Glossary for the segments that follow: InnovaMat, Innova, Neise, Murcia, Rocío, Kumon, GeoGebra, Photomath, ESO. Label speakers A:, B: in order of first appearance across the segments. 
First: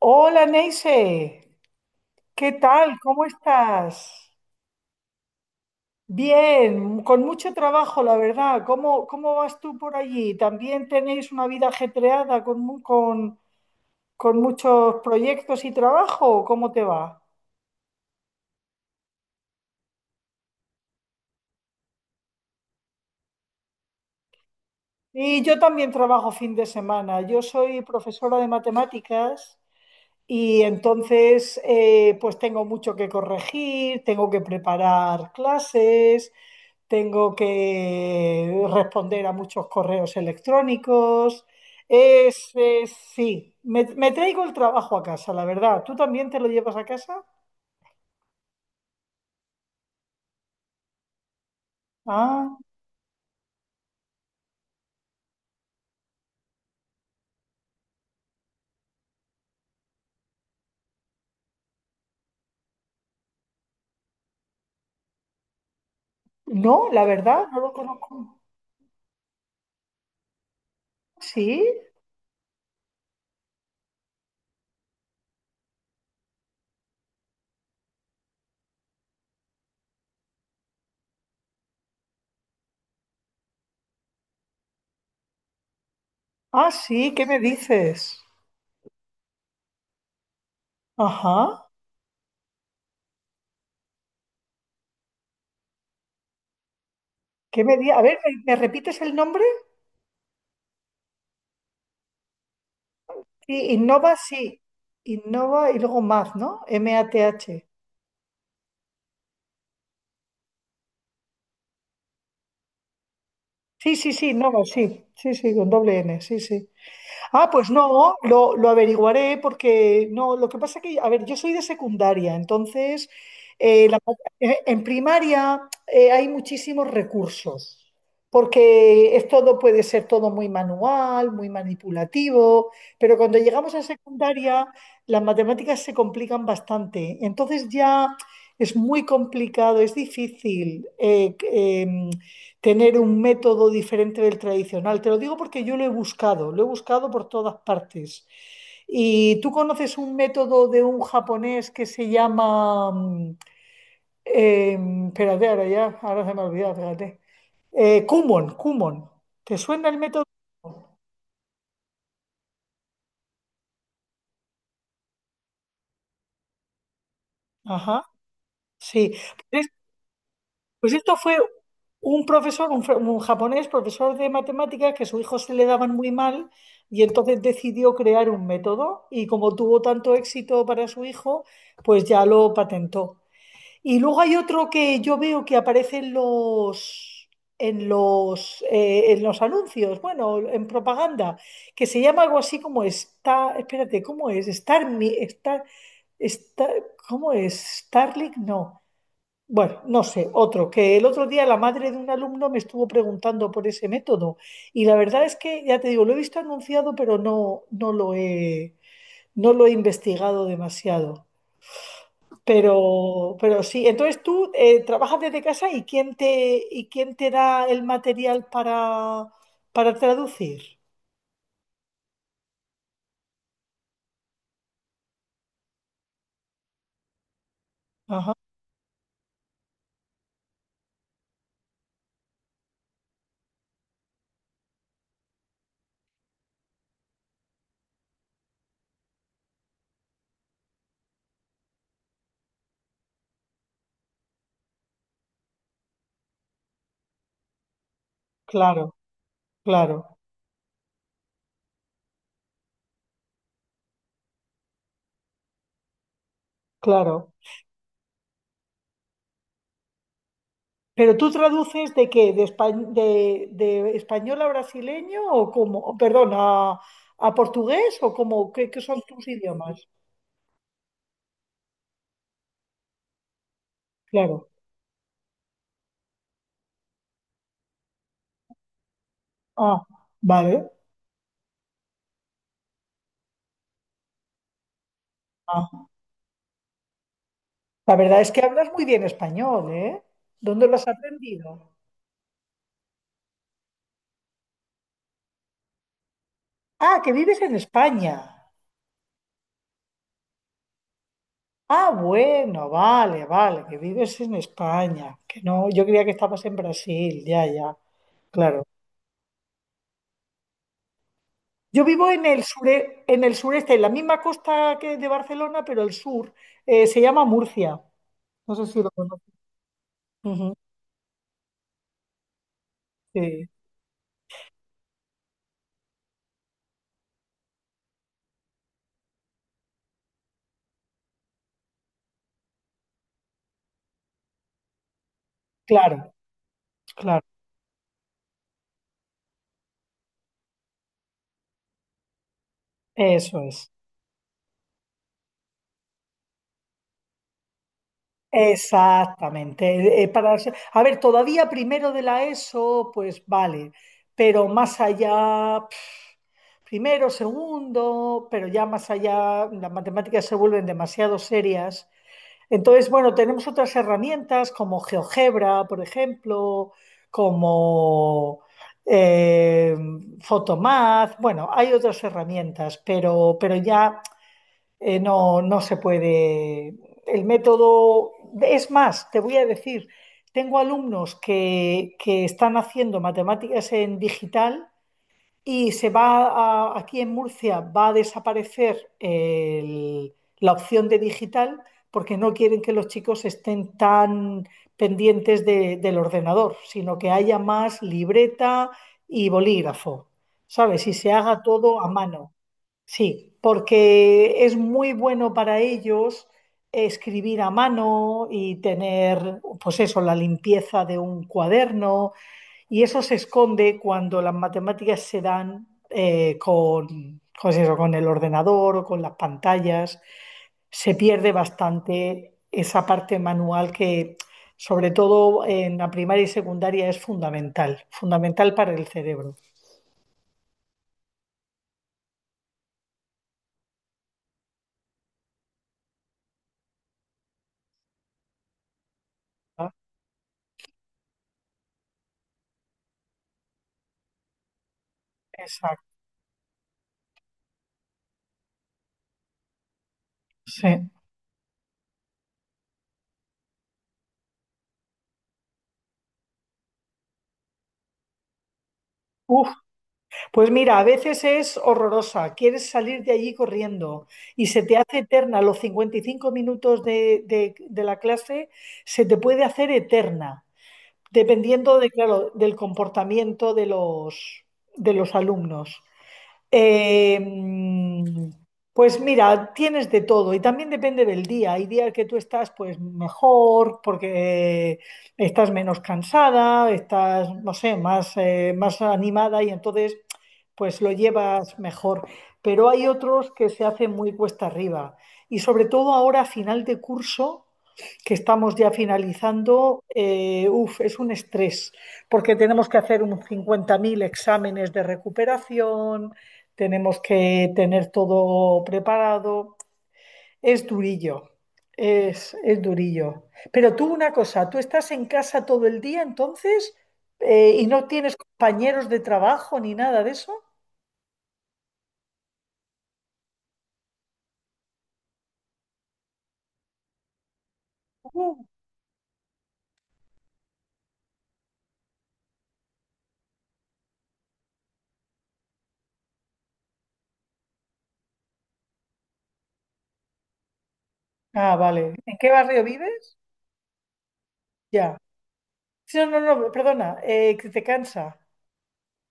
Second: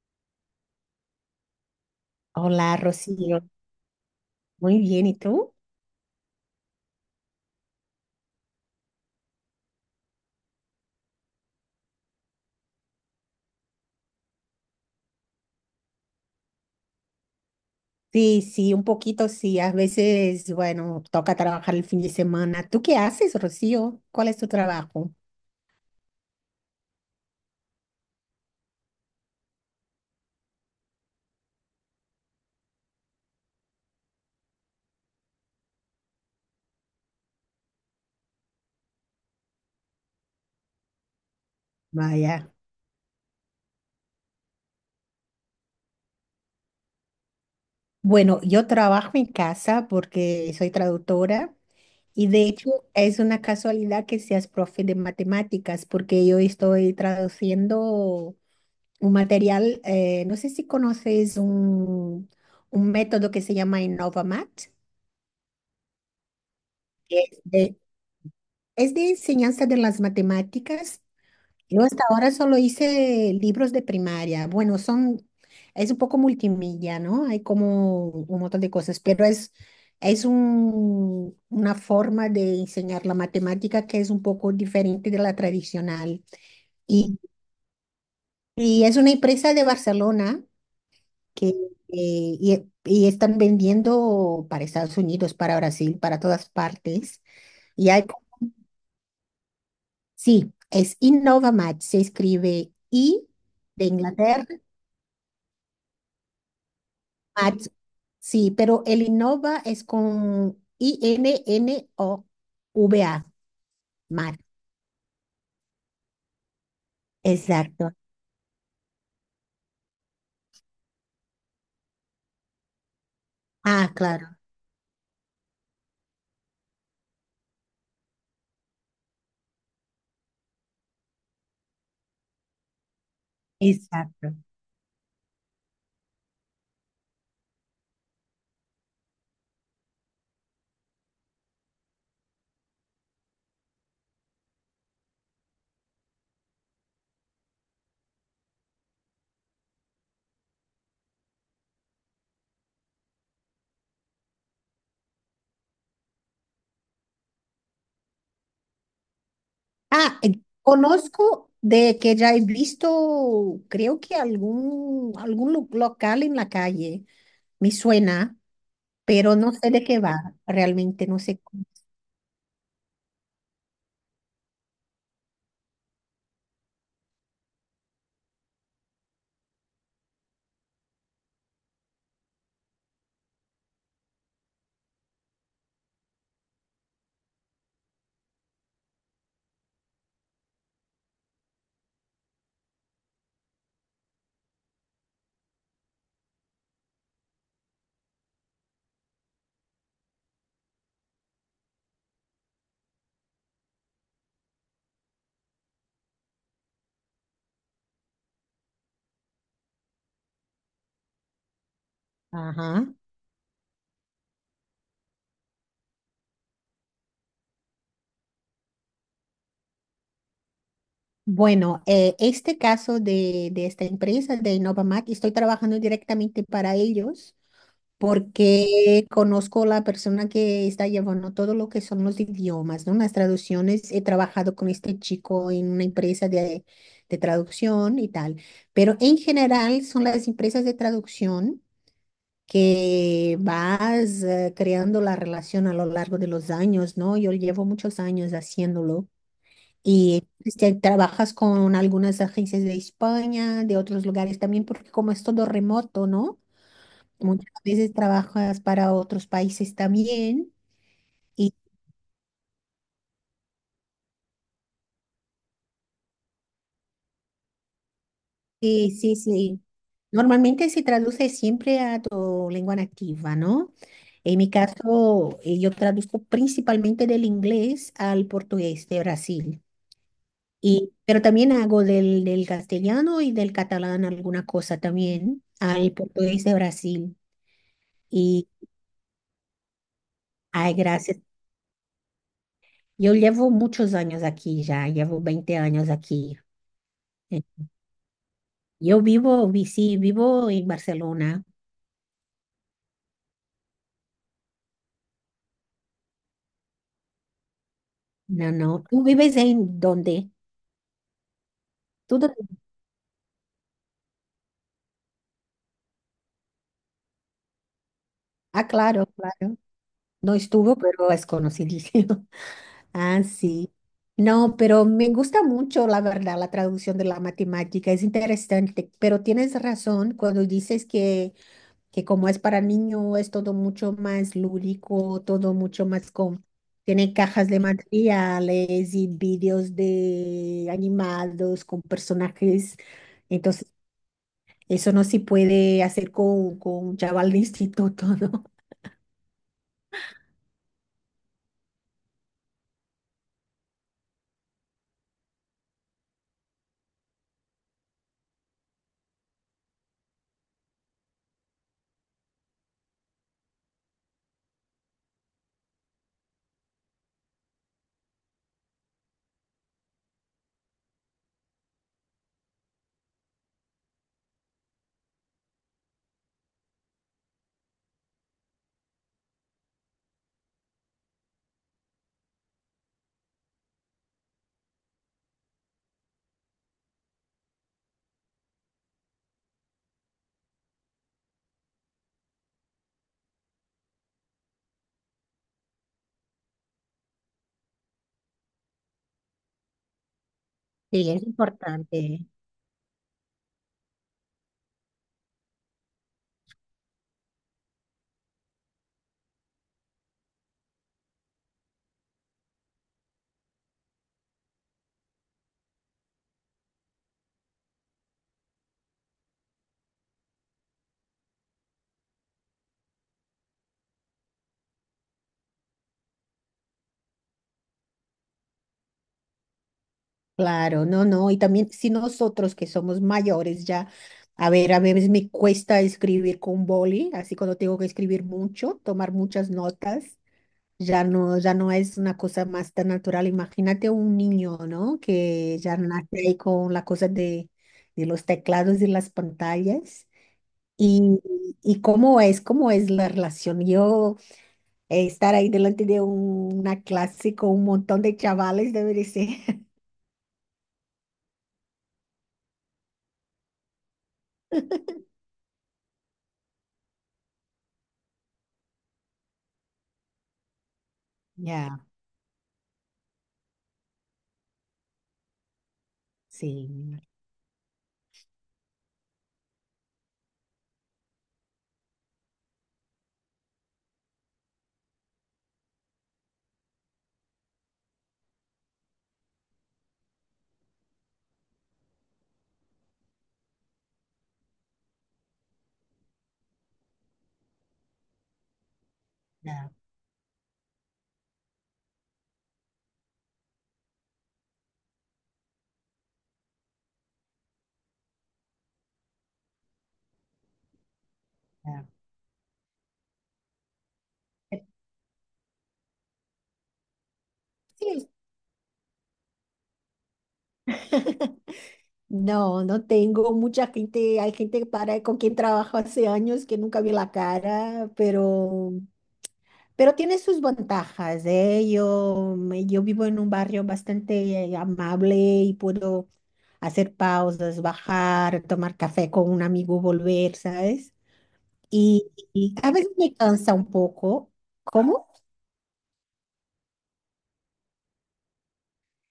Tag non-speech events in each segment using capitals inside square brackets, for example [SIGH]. A: Hola Neise, ¿qué
B: Hola,
A: tal? ¿Cómo
B: Rocío.
A: estás?
B: Muy bien, ¿y tú?
A: Bien, con mucho trabajo, la verdad. ¿Cómo vas tú por allí? ¿También tenéis una vida ajetreada con muchos proyectos y trabajo? ¿Cómo te va?
B: Sí, sí, un poquito, sí. A veces, bueno, toca trabajar el fin de semana. ¿Tú qué haces, Rocío? ¿Cuál es tu trabajo?
A: Y yo también trabajo fin de semana. Yo soy profesora de matemáticas y entonces pues tengo mucho que corregir, tengo que preparar clases, tengo que responder a muchos correos electrónicos.
B: Vaya.
A: Sí, me traigo el trabajo a casa, la verdad. ¿Tú también te lo llevas a casa?
B: Bueno, yo trabajo en casa porque soy traductora, y de
A: Ah,
B: hecho es una casualidad que seas profe de matemáticas porque yo estoy traduciendo un material, no sé si conoces un método que se llama InnovaMat.
A: no, la
B: es
A: verdad, no lo
B: de
A: conozco.
B: Es de enseñanza de las matemáticas.
A: ¿Sí?
B: Yo hasta ahora solo hice libros de primaria. Es un poco multimilla, ¿no? Hay como un montón de cosas, pero es una forma de enseñar la matemática que es un poco diferente de la tradicional.
A: Ah, sí,
B: Y,
A: ¿qué me dices?
B: y es una empresa de Barcelona que,
A: Ajá.
B: y están vendiendo para Estados Unidos, para Brasil, para todas partes. Y
A: A
B: hay.
A: ver, ¿me repites el nombre?
B: Sí, es InnovaMatch, se escribe I de Inglaterra,
A: Sí. Innova y luego Math, ¿no? M-A-T-H.
B: Match. Sí, pero el Innova es con I-N-N-O-V-A,
A: Sí, sí, sí,
B: Match.
A: Innova, sí. Sí, sí, con doble N, sí, sí. Ah, pues
B: Exacto.
A: no, lo averiguaré porque no, lo que pasa que, a ver, yo soy de secundaria, entonces eh,
B: Ah,
A: la-
B: claro,
A: en primaria hay muchísimos recursos, porque es todo, puede ser todo muy manual, muy manipulativo, pero cuando llegamos a
B: exacto.
A: secundaria las matemáticas se complican bastante, entonces ya es muy complicado, es difícil. Tener un método diferente del tradicional. Te lo digo porque yo lo he buscado por todas partes. ¿Y tú conoces un método de un japonés que se llama, eh, espérate, ahora ya, ahora se me ha olvidado, fíjate. Kumon, Kumon. ¿Te suena el
B: Ah,
A: método?
B: conozco de que ya he visto, creo que algún local en la calle, me
A: Ajá,
B: suena,
A: sí.
B: pero no sé de qué va,
A: Pues
B: realmente
A: esto
B: no
A: fue
B: sé cómo.
A: un profesor, un japonés, profesor de matemáticas, que a su hijo se le daban muy mal y entonces decidió crear un método y como tuvo tanto éxito para su hijo, pues ya lo patentó. Y luego hay otro que yo veo que aparece en los, en los anuncios, bueno, en propaganda, que se llama algo así como está, espérate, ¿cómo es? Star, ¿cómo es? Starlink, no. Bueno, no sé, otro, que el otro día la madre de un alumno me estuvo preguntando por ese método y la verdad es que, ya te digo, lo he visto anunciado, pero no, no lo he investigado demasiado. Pero,
B: Ajá.
A: pero sí, entonces tú trabajas desde casa y y quién te da el material para, traducir.
B: Bueno, este caso de esta empresa, de Innovamac, estoy trabajando directamente para ellos
A: Ajá,
B: porque conozco la persona que está llevando todo lo que son los idiomas, ¿no? Las traducciones. He trabajado con este chico en una empresa de traducción y tal, pero en general son las empresas de traducción que vas creando la relación a lo largo de los años, ¿no? Yo llevo muchos años
A: claro,
B: haciéndolo.
A: claro,
B: Y este, trabajas con algunas agencias de España, de otros lugares también, porque como es todo remoto, ¿no?
A: claro.
B: Muchas veces trabajas para otros países también.
A: ¿Pero tú
B: Y
A: traduces de qué? ¿De español a brasileño o como, perdón, a portugués o cómo? ¿Qué
B: sí,
A: son
B: sí,
A: tus
B: sí.
A: idiomas?
B: Normalmente se traduce siempre a tu lengua nativa, ¿no? En
A: Claro.
B: mi caso, yo traduzco principalmente del inglés al portugués de Brasil.
A: Ah, vale.
B: Y, pero también hago del castellano y del catalán alguna cosa también
A: Ah.
B: al portugués de Brasil.
A: La verdad es que
B: Y
A: hablas muy bien español, ¿eh? ¿Dónde
B: ay,
A: lo has
B: gracias.
A: aprendido?
B: E eu llevo muchos años aquí ya, llevo 20 años aquí.
A: Ah, que vives
B: Eh,
A: en España.
B: Yo vivo, sí, vivo en Barcelona.
A: Ah, bueno, vale, vale, que vives en España. Que no, yo creía que estabas en Brasil, ya, ya.
B: No,
A: Claro.
B: no. ¿Tú vives en dónde?
A: Yo vivo
B: ¿Tú
A: en
B: dónde?
A: el sure, en el sureste, en la misma costa que de Barcelona, pero el sur. Se llama Murcia. No sé
B: Ah,
A: si lo
B: claro,
A: conoces.
B: claro. No
A: Ujú,
B: estuvo, pero es conocido. Ah,
A: sí.
B: sí. No, pero me gusta mucho, la verdad, la traducción de la matemática. Es interesante, pero tienes razón cuando dices que como es para niño, es todo mucho más lúdico, todo mucho más
A: Claro,
B: con... Tiene
A: claro.
B: cajas de materiales y vídeos de animados con personajes.
A: Eso es.
B: Entonces, eso no se puede hacer con un chaval de instituto, [LAUGHS] ¿no?
A: Exactamente. A ver, todavía primero de la ESO, pues vale, pero más allá, primero, segundo, pero ya más allá, las matemáticas se vuelven demasiado serias. Entonces, bueno, tenemos otras herramientas como GeoGebra, por ejemplo, como eh, Photomath. Bueno, hay otras herramientas, pero ya no, no se puede. El método, es más, te voy a decir, tengo alumnos que están haciendo matemáticas en digital y aquí en Murcia va a desaparecer la opción de digital porque no quieren que los chicos estén tan pendientes del ordenador, sino que haya más libreta y bolígrafo, ¿sabes? Y
B: Sí,
A: se
B: es
A: haga todo a
B: importante.
A: mano. Sí, porque es muy bueno para ellos escribir a mano y tener, pues eso, la limpieza de un cuaderno y eso se esconde cuando las matemáticas se dan con eso, con el ordenador o con las pantallas. Se pierde bastante esa parte manual que, sobre todo en la primaria y secundaria, es fundamental, fundamental para el cerebro.
B: Claro, no, no, y también si nosotros que somos mayores ya, a ver, a veces me cuesta escribir con boli, así cuando tengo que escribir mucho, tomar muchas
A: ¿Verdad?
B: notas, ya no, ya no es una cosa más tan natural. Imagínate un niño, ¿no? Que ya
A: Exacto,
B: nace ahí con la cosa de los teclados y las pantallas.
A: sí.
B: Y, y cómo es la relación. Yo estar ahí delante de un- una clase con un montón de chavales debe de ser.
A: Uf,
B: [LAUGHS]
A: pues mira, a veces es horrorosa, quieres salir de allí corriendo y se te hace eterna los 55 minutos de la clase, se te puede hacer eterna,
B: Ya,
A: dependiendo de, claro, del comportamiento de los alumnos.
B: sí.
A: Eh, pues mira, tienes de todo y también depende del día. Hay días que tú estás pues mejor porque estás menos cansada, estás, no sé, más, más animada y entonces pues lo llevas mejor. Pero hay otros que se hacen muy cuesta arriba y sobre todo ahora a final de curso que estamos ya
B: Claro,
A: finalizando, uf, es un estrés, porque tenemos que hacer un 50.000 exámenes de recuperación, tenemos que tener todo preparado. Es durillo,
B: claro.
A: es durillo. Pero tú una cosa, tú estás en casa todo el día entonces y no
B: Sí,
A: tienes compañeros de trabajo ni nada de eso.
B: no, no tengo mucha gente, hay gente para, con quien trabajo hace años que nunca vi la cara,
A: Uh,
B: pero tiene sus ventajas, ¿eh? Yo vivo en un barrio bastante amable y puedo hacer pausas, bajar, tomar café con un amigo, volver, ¿sabes?
A: ah, vale. ¿En qué
B: Y
A: barrio
B: a veces me
A: vives?
B: cansa un poco.
A: Ya.
B: ¿Cómo?
A: Sí, no, no, no, perdona, que te cansa.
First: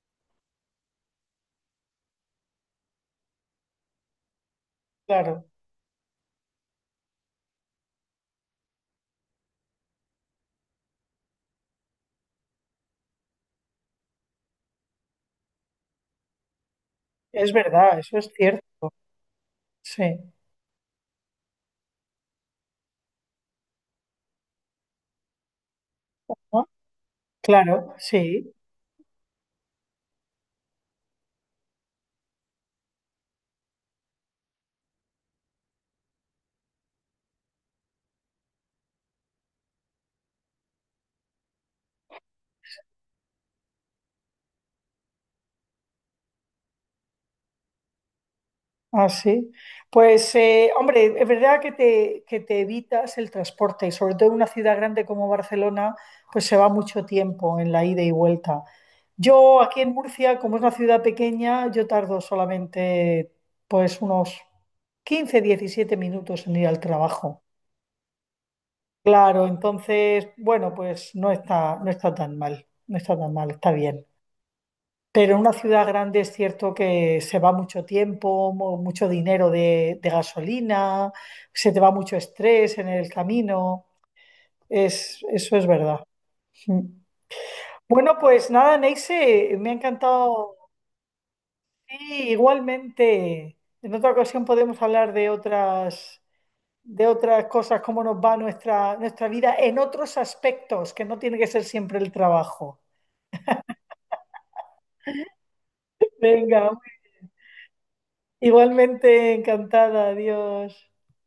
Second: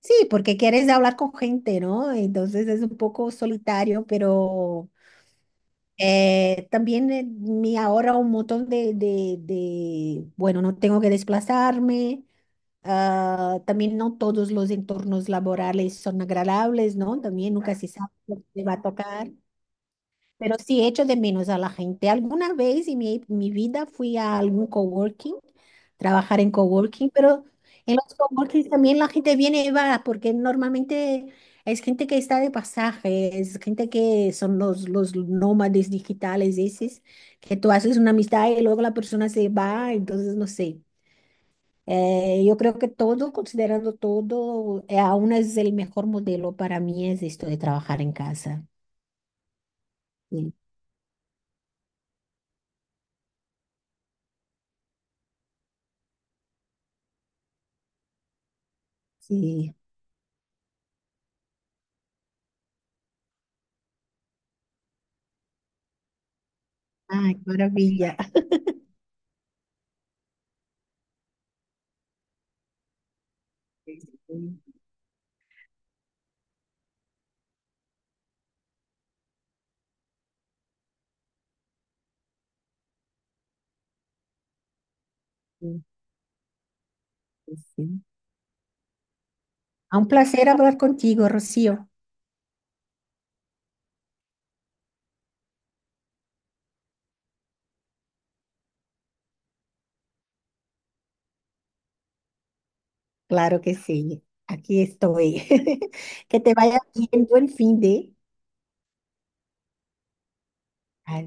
B: Sí, porque quieres hablar con gente, ¿no? Entonces es un poco solitario, pero...
A: Claro.
B: También me ahorra un montón bueno, no tengo que desplazarme. Ah, también no todos los entornos laborales son agradables, ¿no?
A: Es
B: También nunca se
A: verdad,
B: sabe
A: eso es
B: lo que te va a
A: cierto.
B: tocar.
A: Sí,
B: Pero sí echo de menos a la gente. Alguna vez en mi vida fui a algún coworking, trabajar en
A: ¿no?
B: coworking, pero
A: Claro,
B: en los
A: sí,
B: coworkings también la gente viene y va, porque normalmente es gente que está de pasaje, es gente que son los nómades digitales, esos, que tú haces una amistad y luego la persona se va, entonces no sé. Yo creo que todo, considerando todo, aún es el mejor modelo para mí es esto de trabajar en casa.
A: así. Pues,
B: Sí.
A: hombre, es verdad que te, evitas el transporte y sobre todo en una ciudad grande como Barcelona, pues se va mucho tiempo en la ida y vuelta. Yo
B: Sí.
A: aquí en Murcia, como es una ciudad pequeña, yo tardo solamente pues unos 15 17 minutos en ir al
B: Ay, qué
A: trabajo.
B: maravilla.
A: Claro, entonces, bueno, pues no está tan mal, no está tan mal, está
B: Sí,
A: bien.
B: sí,
A: Pero en una ciudad grande es cierto que se va mucho tiempo, mucho dinero de gasolina, se te va mucho estrés en el camino. Eso es
B: sí.
A: verdad. Mm.
B: Sí, sí.
A: Bueno, pues nada, Neise, me ha
B: Ah, un placer
A: encantado.
B: hablar contigo, Rocío.
A: Sí, igualmente. En otra ocasión podemos hablar de otras, cosas, cómo nos va nuestra vida en otros aspectos, que no tiene que ser siempre el trabajo.
B: Claro que sí. Aquí estoy. [LAUGHS] Que te
A: Venga,
B: vaya bien. Buen fin de.
A: igualmente encantada, adiós.